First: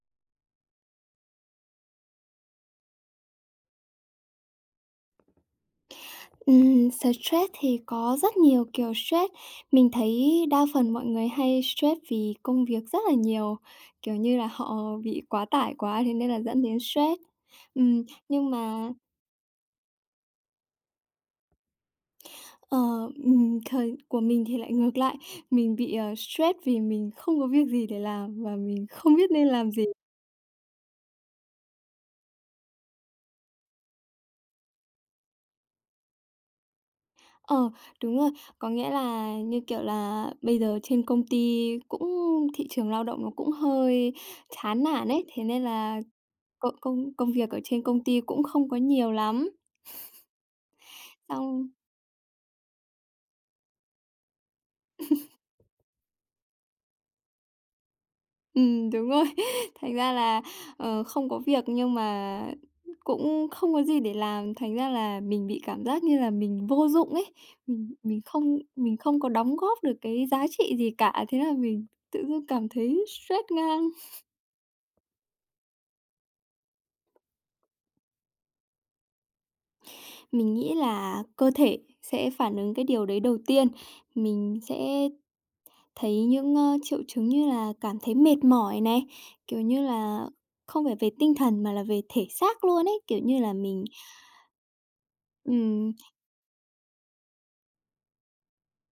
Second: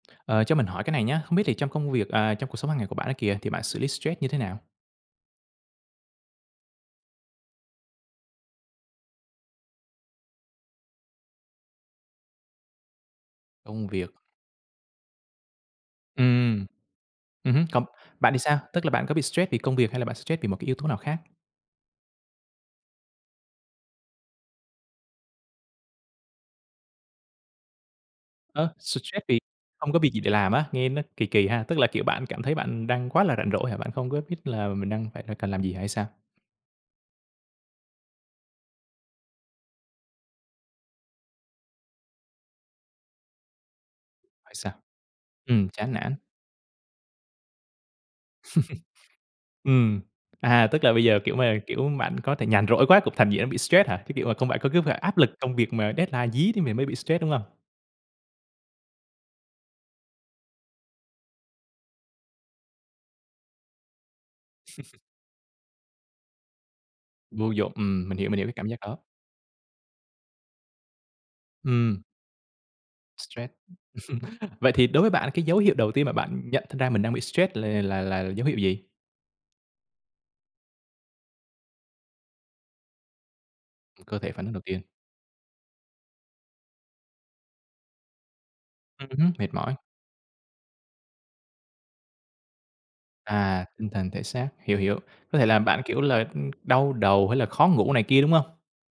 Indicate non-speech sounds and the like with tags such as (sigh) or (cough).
Ờ, cho mình hỏi cái này nhá, không biết thì trong công việc, à, trong cuộc sống hàng ngày của bạn á kìa, thì bạn xử lý stress như thế nào? Ừm, stress thì có rất nhiều kiểu stress. Mình thấy đa phần mọi người hay stress vì công việc rất là nhiều, Công việc. kiểu như là, họ bị quá tải quá thế nên là dẫn Ừm. đến stress. Ừm hứm, còn Ừm, bạn thì nhưng sao? Tức là mà bạn có bị stress vì công việc hay là bạn bị stress vì một cái yếu tố nào khác? Ờ, ừm, thời của mình thì lại ngược lại. Mình bị, ờ, stress vì mình không có việc gì để làm và Ơ, mình không stress biết vì nên làm gì. không có việc gì để làm á? Nghe nó kỳ kỳ ha. Tức là, kiểu, bạn cảm thấy bạn đang quá là rảnh rỗi hả? Bạn không có biết là mình đang phải là cần làm gì hả hay sao? Ờ, đúng rồi. Có nghĩa là, như kiểu là, bây giờ trên công ty cũng thị trường lao động nó cũng hơi Ơi, sao? chán nản ấy. Thế nên Ừm, chán là nản. công công công việc ở trên công ty cũng không có nhiều (chuckles) lắm. Ừm, (chuckles) à, tức là bây giờ kiểu mà, Xong kiểu, bạn có thể nhàn rỗi quá cũng thành dễ bị stress hả? Cái kiểu mà không phải có cứ phải áp lực (chuckles) công việc mà deadline dí thì mình mới bị stress, đúng hông? Ừm, đúng rồi, thành ra là, ờ, không có việc nhưng mà cũng không có gì để làm. Thành ra (chuckles) là mình bị cảm giác như là mình vô dụng ấy, Vô dụng, mình ừm, mình mình hiểu, mình hiểu cái không cảm giác đó. mình không có đóng góp được cái giá trị gì cả, thế là mình Ừm. tự dưng cảm thấy Stress. stress ngang. (chuckles) (chuckles) Vậy thì đối với bạn cái dấu hiệu đầu tiên mà bạn nhận thật ra mình đang bị stress là là là dấu hiệu gì? Mình nghĩ là cơ thể sẽ phản ứng cái điều đấy đầu tiên. Ừm, cơ thể phản ứng Mình đầu tiên. sẽ thấy những, a, triệu chứng như là cảm thấy mệt mỏi này, Ừm hứm, mệt kiểu mỏi. như là, không phải về tinh thần mà là về thể xác luôn ấy, kiểu như là À, mình tinh thần, thể xác, hiểu, hiểu. Có thể là bạn, kiểu ừm. là, ừm, đau đầu hay là khó ngủ này kia, đúng hông?